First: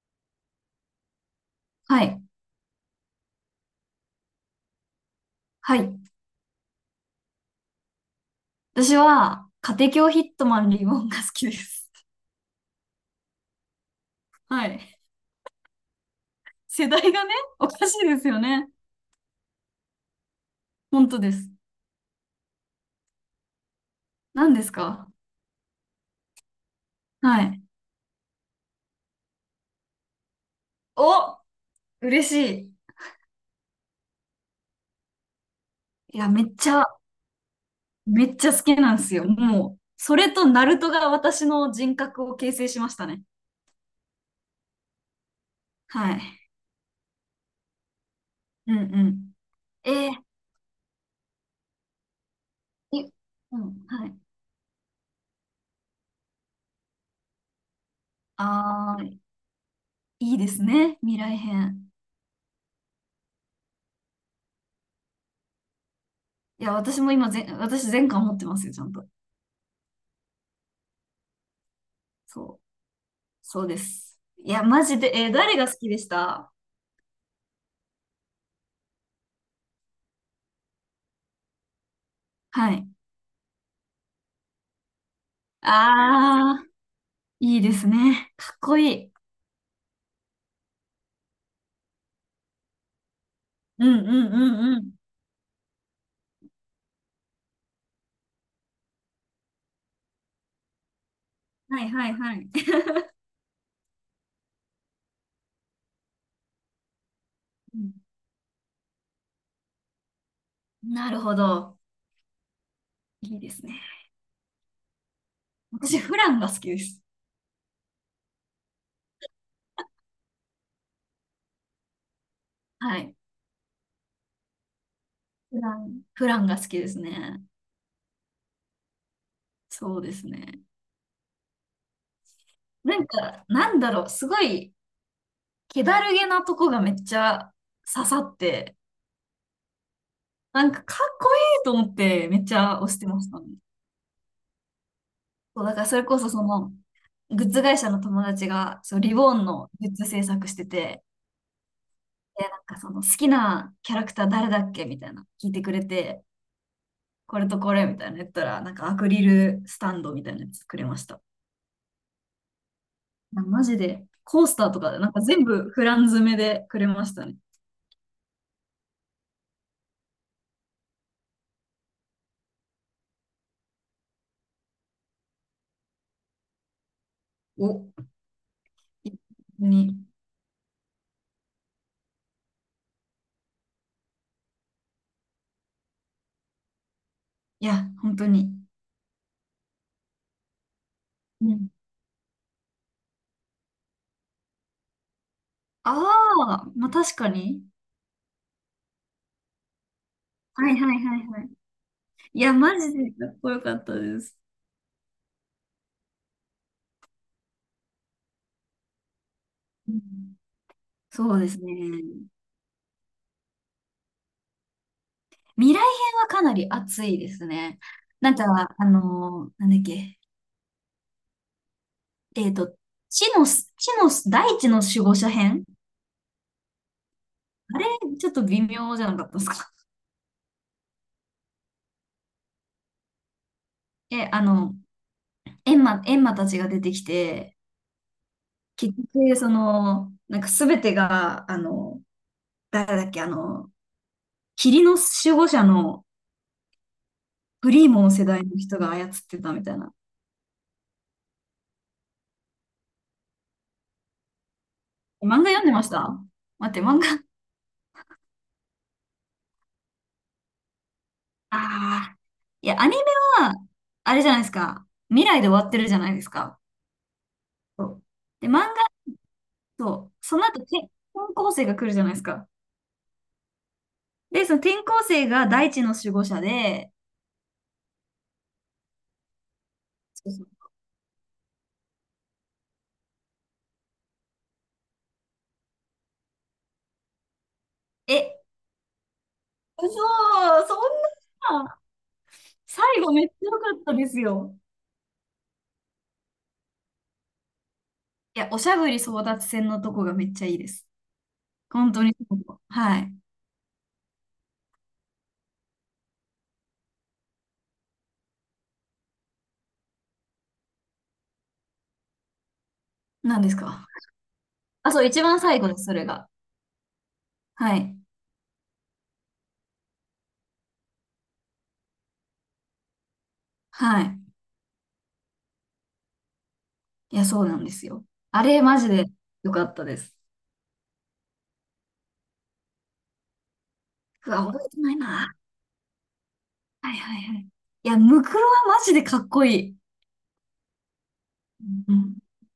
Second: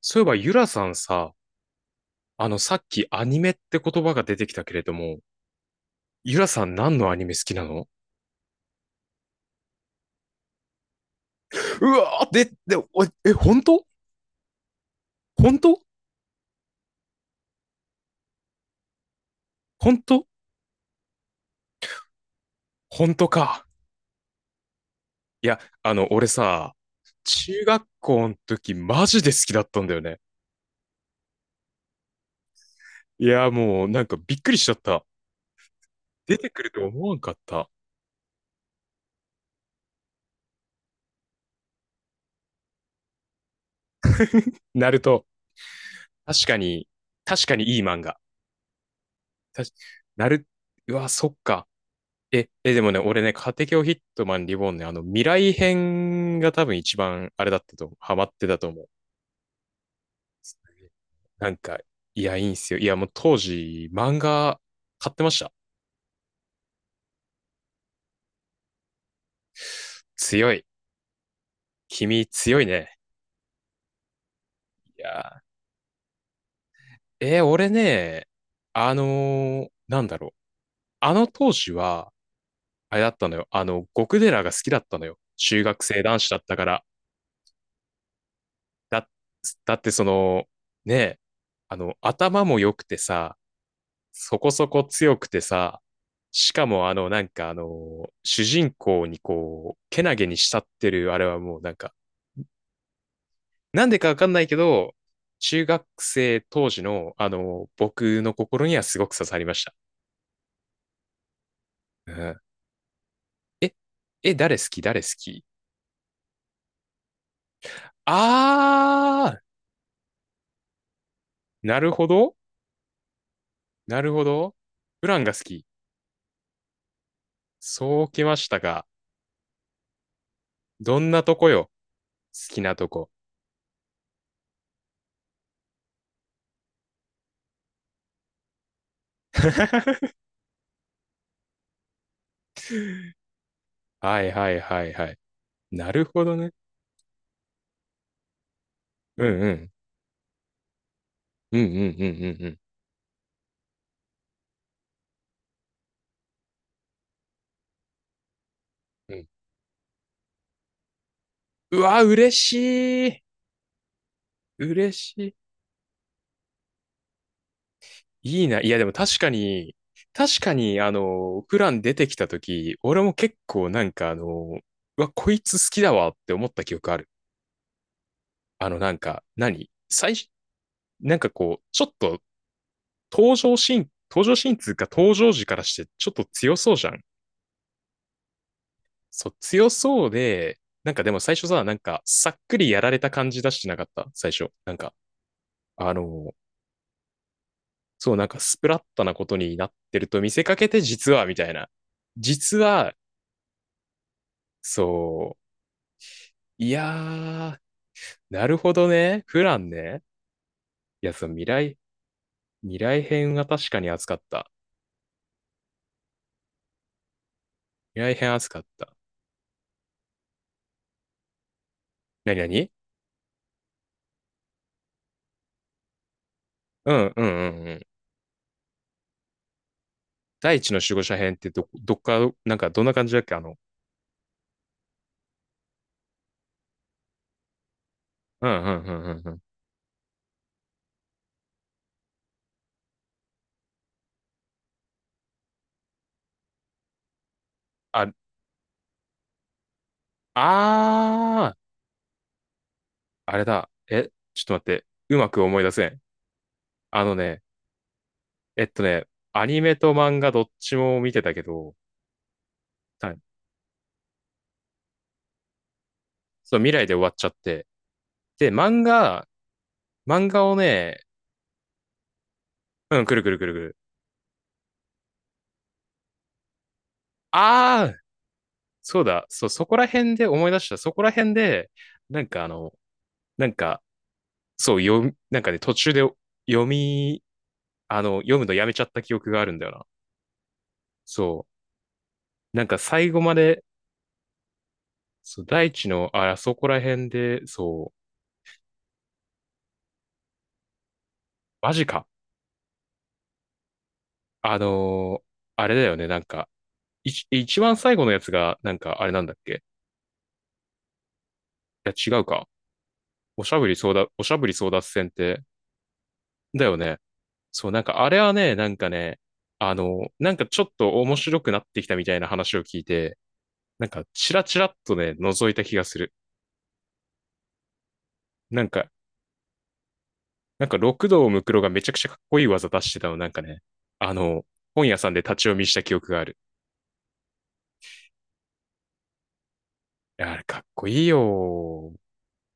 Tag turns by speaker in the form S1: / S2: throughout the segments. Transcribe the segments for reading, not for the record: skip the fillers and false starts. S1: そういえば、ゆらさんさ、
S2: はい。
S1: さっきアニメって言葉が出てきたけれども、
S2: はい。
S1: ゆらさん何のアニメ好きなの？
S2: 私は、家庭教ヒットマンリボンが好きで
S1: う
S2: す。
S1: わーえ、本当？
S2: はい。
S1: 本当？
S2: 世代がね、おかしいですよね。
S1: 本当？
S2: 本当です。
S1: 本当か？
S2: 何ですか？
S1: いや、俺さ、
S2: はい。
S1: 中学校の時マジで好きだったんだよね。
S2: お、嬉し
S1: いや、もうなんかびっくりしちゃった。
S2: い。いや、
S1: 出
S2: めっ
S1: てくる
S2: ちゃ、
S1: と思わんかった。
S2: めっちゃ好きなんですよ。もう、それとナルトが私の人格を形成しましたね。
S1: ナルト。
S2: は
S1: 確
S2: い。
S1: かに、確かにいい漫画。
S2: うんうん。
S1: たし
S2: えー、
S1: ナル、うわ、そっか。え、でもね、
S2: い
S1: 俺ね、家
S2: う
S1: 庭教
S2: ん、
S1: ヒッ
S2: はい。
S1: トマンリボーンね、未来編が多分一番あれだったと思う。ハマってたと思う。
S2: あー、いいですね。未来
S1: なんか、
S2: 編。
S1: いや、いいんすよ。いや、もう当時、漫画買ってました。
S2: いや、私も今ぜん、私全巻持ってますよ、ちゃんと。
S1: 強い。君
S2: そ
S1: 強
S2: う。
S1: いね。
S2: そうです。いや、マジ
S1: い
S2: で、
S1: や
S2: 誰が好きでした？
S1: ー、俺ね、あのなんだろう。あの当時は、
S2: はい。
S1: あれだったのよ。極寺が好きだったのよ。中学生男子だった
S2: あ
S1: か
S2: ー、
S1: ら。
S2: いいですね。かっこい
S1: だ、
S2: い。
S1: だってその、ね、頭も良くてさ、
S2: うんうんう
S1: そこそ
S2: んう
S1: こ
S2: ん。
S1: 強くてさ、しかもなんか主人公にこう、けなげに慕ってる、あれはもうなん
S2: はい
S1: か、
S2: はいはい。
S1: なんでかわかんないけど、中学生当時の、
S2: うん、
S1: 僕の心にはすごく刺さりました。
S2: なるほど。
S1: うん。
S2: いいです
S1: え、
S2: ね。
S1: え、誰好き誰好き？
S2: 私、フランが好きです。
S1: あー、なるほど
S2: はい。
S1: なるほど。ブランが好
S2: フ
S1: き。
S2: ラン。フランが好きですね。
S1: そうきましたか。
S2: そうですね。
S1: どんなとこよ？好きなと
S2: なん
S1: こ。
S2: か、なんだろう、すごい、気だるげなとこがめっちゃ刺さって、なんかかっこいいと思ってめっちゃ押してましたね。
S1: はいはいはいはい。
S2: そう、だから
S1: な
S2: そ
S1: る
S2: れこ
S1: ほ
S2: そ
S1: ど
S2: そ
S1: ね。
S2: の、グッズ会社の友達が、そう、リ
S1: う
S2: ボー
S1: ん
S2: ン
S1: うん。
S2: のグッズ制作してて、
S1: うんうんうんうんう
S2: で、
S1: ん
S2: なんかその好きなキャラクター誰だっけみたいな、聞いてくれて、これとこれみたいなの言ったら、なんかアク
S1: う
S2: リ
S1: ん。
S2: ルスタンドみたいなやつくれました。
S1: うわ、嬉しい。
S2: な、マジで、コースターと
S1: 嬉
S2: か、なんか
S1: し
S2: 全部フラン詰めでくれましたね。
S1: い。いいな。いや、でも確かに、確かに、プラン出てきたとき、俺も結構なんかうわ、こいつ好きだわって思った記憶ある。
S2: お、
S1: なん
S2: い
S1: か、何
S2: に、
S1: 最初、なんかこう、ちょっと登場シーン、登場シーンつうか登場時からしてちょっと強そうじゃん。
S2: いや、本当に。
S1: そう、強そうで、なんかでも最
S2: う
S1: 初さ、
S2: ん。
S1: なんか、さっくりやられた感じ出してなかった最初。なんか、あ
S2: あ
S1: の、
S2: あ、まあ確かに。
S1: そう、なんかスプラッタなことになってると見せかけ
S2: はい
S1: て、
S2: はい
S1: 実
S2: は
S1: は、
S2: い
S1: み
S2: は
S1: た
S2: い。
S1: いな。
S2: いや、
S1: 実
S2: マジ
S1: は、
S2: でかっこよかったです。
S1: そう。いやー、なるほどね。フラン
S2: う
S1: ね。
S2: ん、
S1: いや、そう、
S2: そうですね。
S1: 未来編は確かに熱かった。
S2: 未来編はかなり熱いですね。
S1: 未来編
S2: なんか、
S1: 熱かった。
S2: なんだっけ、
S1: なにな
S2: えっ
S1: に？
S2: と、地の地の大地の守護者編。
S1: うんうんうんう
S2: あ
S1: ん。
S2: れ、ちょっと微妙じゃなかったですか？
S1: 第一の守護者編ってど、どっか、なんかどんな感じだっけ
S2: え、エンマたちが出てきて、
S1: うんうんう
S2: 結
S1: んうんう
S2: 局、
S1: ん。
S2: その、なんか全てが、誰だっけ、霧の守護者のフリーモ
S1: あ、
S2: ン世代の人が操ってたみたいな。
S1: あー、あれだ。え、ちょっと待って。うまく
S2: 漫画
S1: 思
S2: 読
S1: い
S2: ん
S1: 出
S2: でま
S1: せ
S2: し
S1: ん。
S2: た？待って、漫
S1: あ
S2: 画、
S1: のね、えっとね、アニメと漫画どっちも見てたけど、
S2: ああ、いや、アニメ
S1: た
S2: は、あれじゃないですか。未来で終わってるじゃないです
S1: そ
S2: か。
S1: う、未来で終わっちゃって。
S2: そう、で、
S1: で、
S2: 漫画
S1: 漫
S2: だ
S1: 画、
S2: と、
S1: 漫
S2: その
S1: 画を
S2: 後、
S1: ね、
S2: 転校生が来るじゃないですか。
S1: うん、くるくるくるくる。
S2: で、その転校生が大地の守護者で、
S1: ああ、そうだ、そう、そこら辺で
S2: そうそう、
S1: 思い出した。そこら辺で、なんかなんか、そう、読み、なんかね、途中で読み、読
S2: え、
S1: むのやめちゃった記憶があるんだよな。
S2: そう、そ
S1: そ
S2: んな、
S1: う。なんか
S2: 最
S1: 最
S2: 後
S1: 後
S2: めっち
S1: ま
S2: ゃ良か
S1: で、
S2: ったですよ。
S1: そう、大地の、あそこら辺で、そう、
S2: いや、おしゃぶり争奪戦のとこがめっちゃいいです。
S1: マジ
S2: 本当
S1: か。
S2: に、そう、はい。
S1: あのーあれだよね、なんか、一、一番最後のやつが、なんか、あれなんだっけ？いや、違うか。
S2: 何
S1: お
S2: で
S1: し
S2: す
S1: ゃぶり
S2: か？
S1: 争奪、おしゃぶり争奪
S2: あ、そう、
S1: 戦っ
S2: 一番
S1: て、
S2: 最後です、それが。
S1: だよね。そう、
S2: は
S1: なん
S2: い。
S1: かあれはね、なんかね、なんかちょっと面白くなってきたみたいな話を聞いて、なん
S2: は
S1: か
S2: い。
S1: チラチラっとね、覗いた気がする。
S2: いや、そうなんですよ。あれ、
S1: なん
S2: マジ
S1: か、
S2: で良かったです。
S1: なんか六道ムクロがめちゃくちゃかっこいい技出してたの、なんかね、あ
S2: う
S1: の、
S2: わ、覚えて
S1: 本
S2: ない
S1: 屋さんで立
S2: な。
S1: ち読みした記憶がある。
S2: はいはいはい。いや、ムクロはマジでかっこいい。
S1: いやあれかっこいいよ。
S2: うん。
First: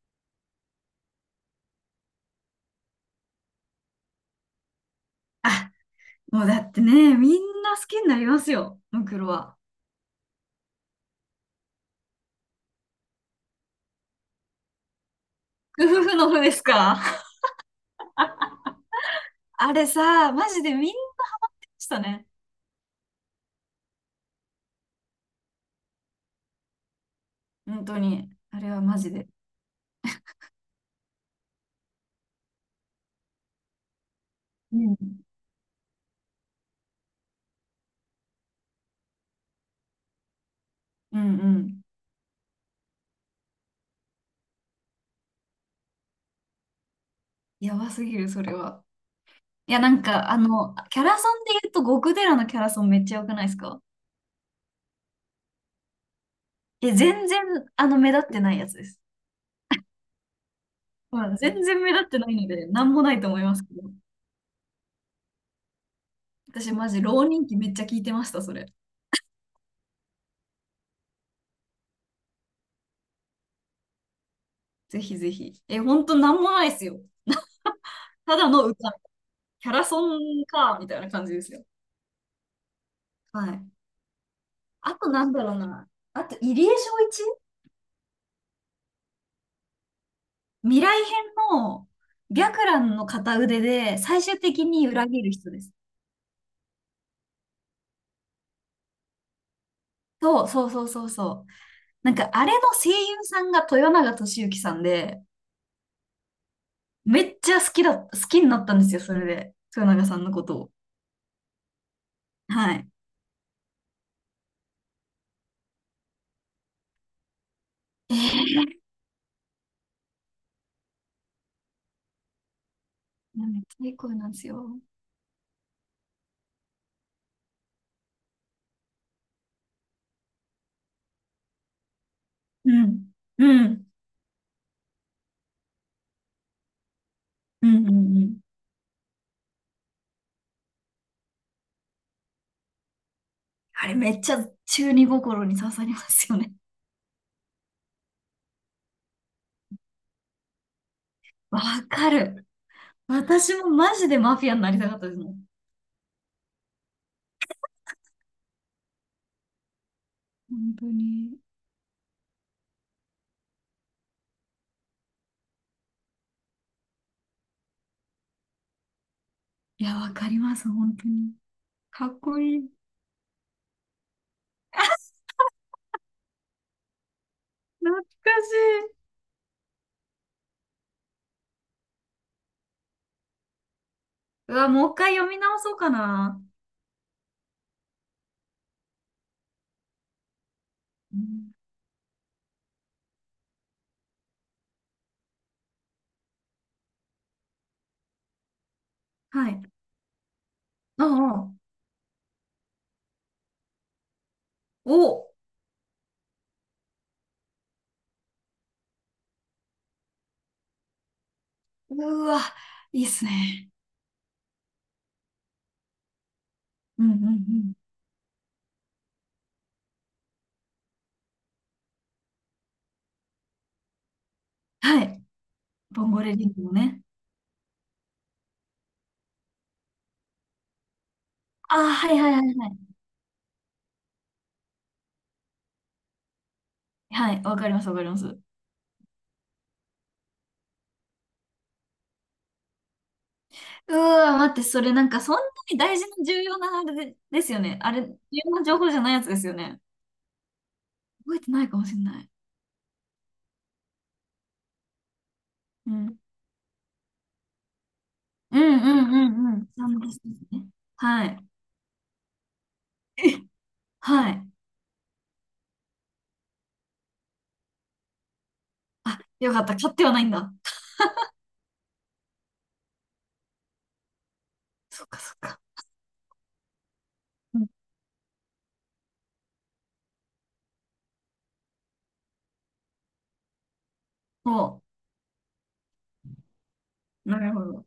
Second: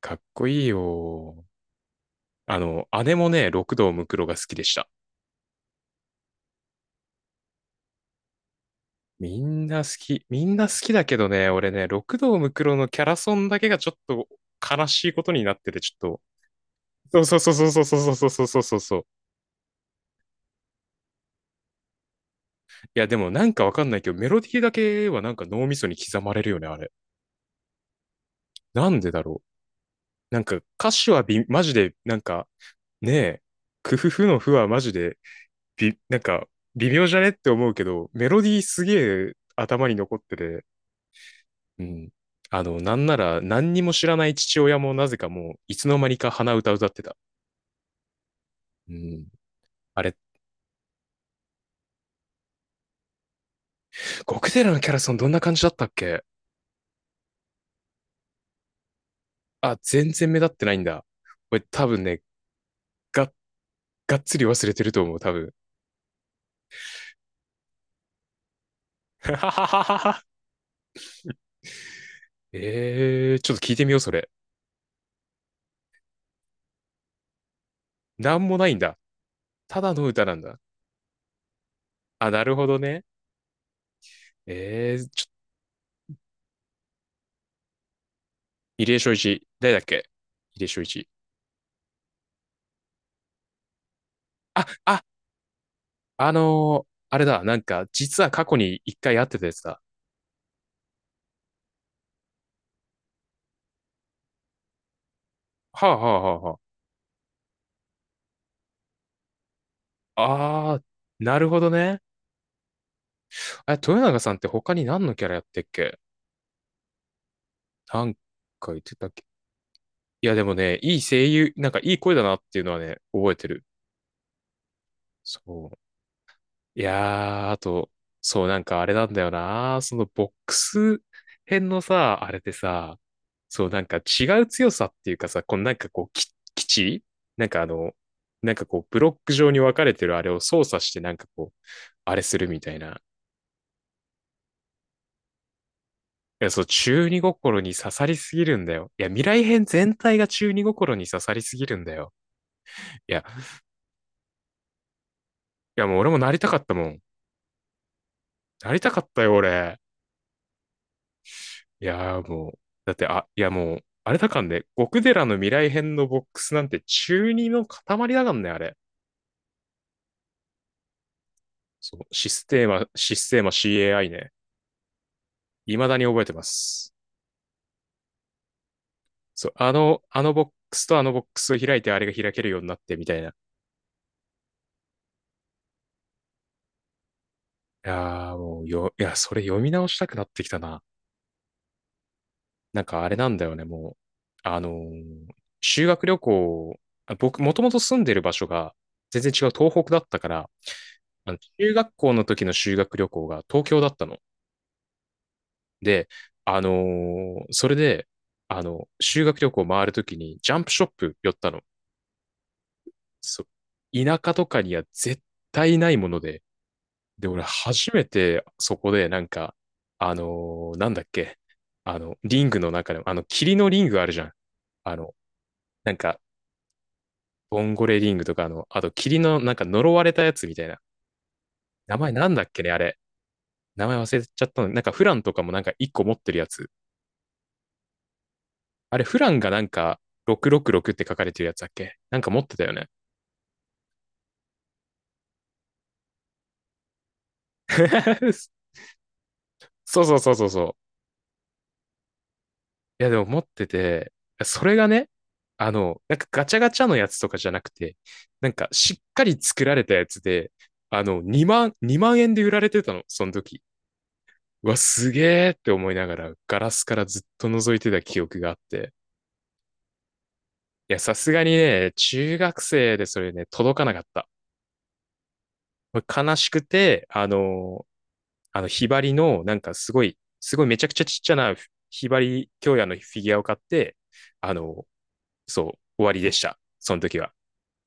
S1: かっこいいよ。姉もね、六道ムクロが好きでした。
S2: あ、もうだってね、みんな好きになりますよ、ムクロ
S1: み
S2: は。
S1: んな好き。みんな好きだけどね、俺ね、六道ムクロのキャラソンだけがちょっと悲しいことになってて、
S2: ふ
S1: ち
S2: ふふ
S1: ょ
S2: のふです
S1: っ
S2: か？
S1: と、そうそうそうそうそうそうそうそうそうそう。
S2: あれさ、マジでみんなでしたね。
S1: いや、でもなんかわかんないけど、メロディーだけはなんか脳みそに刻まれるよね、あれ。
S2: 本当に。あれは
S1: な
S2: マ
S1: んで
S2: ジ
S1: だ
S2: で。
S1: ろう。なんか歌詞はび、マジで、なんか、ねえ、クフフのフは
S2: う
S1: マジ
S2: ん
S1: で、び、なんか、微妙じゃねって思うけど、メロディーすげえ頭に残ってて、
S2: うんうん。
S1: うん。なんなら何にも知らない父親もなぜかもう、いつの間にか鼻歌歌ってた。
S2: やばすぎる、それは。
S1: うん。
S2: いや、な
S1: あ
S2: ん
S1: れ、
S2: か、キャラソンで言うと、極寺のキャラソンめっちゃ良くないですか？
S1: ゴクテラのキャラソンどんな感じだったっけ？
S2: え、全然、目立ってないやつです。
S1: あ、全然目立ってないんだ。
S2: うん、
S1: これ
S2: 全然
S1: 多
S2: 目
S1: 分
S2: 立って
S1: ね、
S2: ないので、なんもない
S1: が
S2: と
S1: っ
S2: 思いますけど。
S1: がっつり忘れてると思う、多分。
S2: 私マジ浪人期めっちゃ聞いてました、それ。
S1: ちょっと聞いてみよう、それ。
S2: ぜひぜひ。え、ほんとなんもないですよ。
S1: な
S2: た
S1: ん
S2: だ
S1: も
S2: の
S1: ないん
S2: 歌。
S1: だ。
S2: キャ
S1: た
S2: ラ
S1: だ
S2: ソ
S1: の歌なん
S2: ン
S1: だ。
S2: か、みたいな感じですよ。
S1: あ、なるほどね。
S2: はい。あと、
S1: ち
S2: な
S1: ょ、
S2: んだろうな。あと、入江正一。
S1: 入江正一。誰だっけ？入江
S2: 未
S1: 正
S2: 来
S1: 一。
S2: 編の白蘭の片腕で最終
S1: あ、
S2: 的に
S1: あ、
S2: 裏切る人です。
S1: あれだ、なんか、実は過去に一回会ってたやつだ。
S2: そうそうそうそうそう。なんかあれの声優さんが豊永俊之さんで、
S1: はあはあは
S2: めっちゃ好きだ、好きになったんですよ、それで。豊永さ
S1: あ
S2: んのこと
S1: は
S2: を。
S1: あ。あー、なるほどね。
S2: はい。
S1: あ、豊永さんって他に何のキャラやってっけ？なん
S2: え
S1: か言
S2: ー、
S1: ってたっけ？いや、でもね、いい声優、なんかいい声だなっていうのはね、覚え
S2: め
S1: て
S2: っ
S1: る。
S2: ちゃいい声なんですよ。
S1: そう。いやー、あと、そう、なんかあれなんだよな。そのボックス編のさ、あれで
S2: う
S1: さ、
S2: ん。う
S1: そう、なん
S2: ん。
S1: か違う強さっていうかさ、このなんかこう、基地なんか
S2: うんうんうん。
S1: なんかこう、ブロック状に分かれてるあれを操作してなんかこう、あれするみたいな。
S2: あれめっちゃ中二心に刺さりますよ
S1: いや、
S2: ね。
S1: そう、中二心に刺さりすぎるんだよ。いや、未来編全体が中二心に刺さり す
S2: わ
S1: ぎるんだ
S2: か
S1: よ。
S2: る。
S1: いや、い
S2: 私もマジでマフィアになりたかったですもん。
S1: やもう俺もなりたかったもん。なりたかったよ、俺。
S2: 本当に。
S1: いやーもう、だって、あ、いやもう、あれだかんね、極寺の未来編のボックスなんて中二の塊だかんね、あれ。
S2: いや、わかります、本当に。
S1: そ
S2: か
S1: う、
S2: っこいい。
S1: システーマ CAI ね。未だに覚えてます。
S2: 懐かしい。
S1: そう、あのボックスとあのボックスを開いてあれが開けるようになってみたいな。い
S2: うわ、もう一回読み直そうかな。
S1: やーもうよ、いや、それ読み直したくなってきたな。
S2: うん、
S1: なんかあれなんだよね、もう。あのー修学旅行、あ僕、もともと住んでる場所が全然違う
S2: はい。
S1: 東北だったから、
S2: う
S1: あの
S2: んうん。
S1: 中学校の時の修学旅行が東京だったの。
S2: お、
S1: で、それで、修学旅行回るときにジャンプショップ寄ったの。
S2: うわ、いいっす
S1: そ、
S2: ね。
S1: 田舎とかには絶対ないもので。
S2: うんうん
S1: で、
S2: う
S1: 俺
S2: ん。
S1: 初めてそこでなんか、なんだっけ、リングの中でも、霧のリングあるじゃん。あ
S2: は
S1: の、
S2: い。
S1: なん
S2: ボン
S1: か、
S2: ゴレディングのね。
S1: ボンゴレリングとか、あと霧のなんか呪われたやつみたいな。
S2: ああ、
S1: 名前
S2: はい
S1: な
S2: はい
S1: ん
S2: は
S1: だっ
S2: い
S1: け
S2: は
S1: ね、あ
S2: い。
S1: れ。名前忘れちゃったの。なんかフランとかもなんか一個持ってるやつ。
S2: はい、わかりますわかります。
S1: あれ、フランがなんか、666って書かれてるやつだっけなんか持ってたよね？
S2: うわ、待って、それなんかそんなに大事な重要なあれで、ですよね。あれ、重要な 情報じゃないやつですよね。
S1: そうそうそうそうそ
S2: 覚えてないかもしれない。
S1: う。いや、でも持ってて、それがね、
S2: う
S1: なん
S2: ん。
S1: かガチャガチャのやつとかじゃなくて、なん
S2: う
S1: か
S2: んう
S1: しっ
S2: ん
S1: かり
S2: うんう
S1: 作
S2: ん。
S1: られた
S2: そう
S1: や
S2: です
S1: つで、
S2: ね。はい。
S1: 2万、2万円で売られてたの、
S2: え、
S1: その時。
S2: はい。
S1: うわ、すげーって思いながら、ガラスからずっと覗いてた記憶があって。
S2: あ、よかった。買ってはないんだ。
S1: いや、さすがにね、中学生でそれね、届かなかった。
S2: そっかそっか。
S1: これ悲しくて、
S2: うん、
S1: ひばりの、なんかすごい、すごいめちゃくちゃちっちゃなひばり京也のフィギュアを買って、あ
S2: そ
S1: の、そう、終わりでした。その時
S2: う。
S1: は。
S2: なるほど。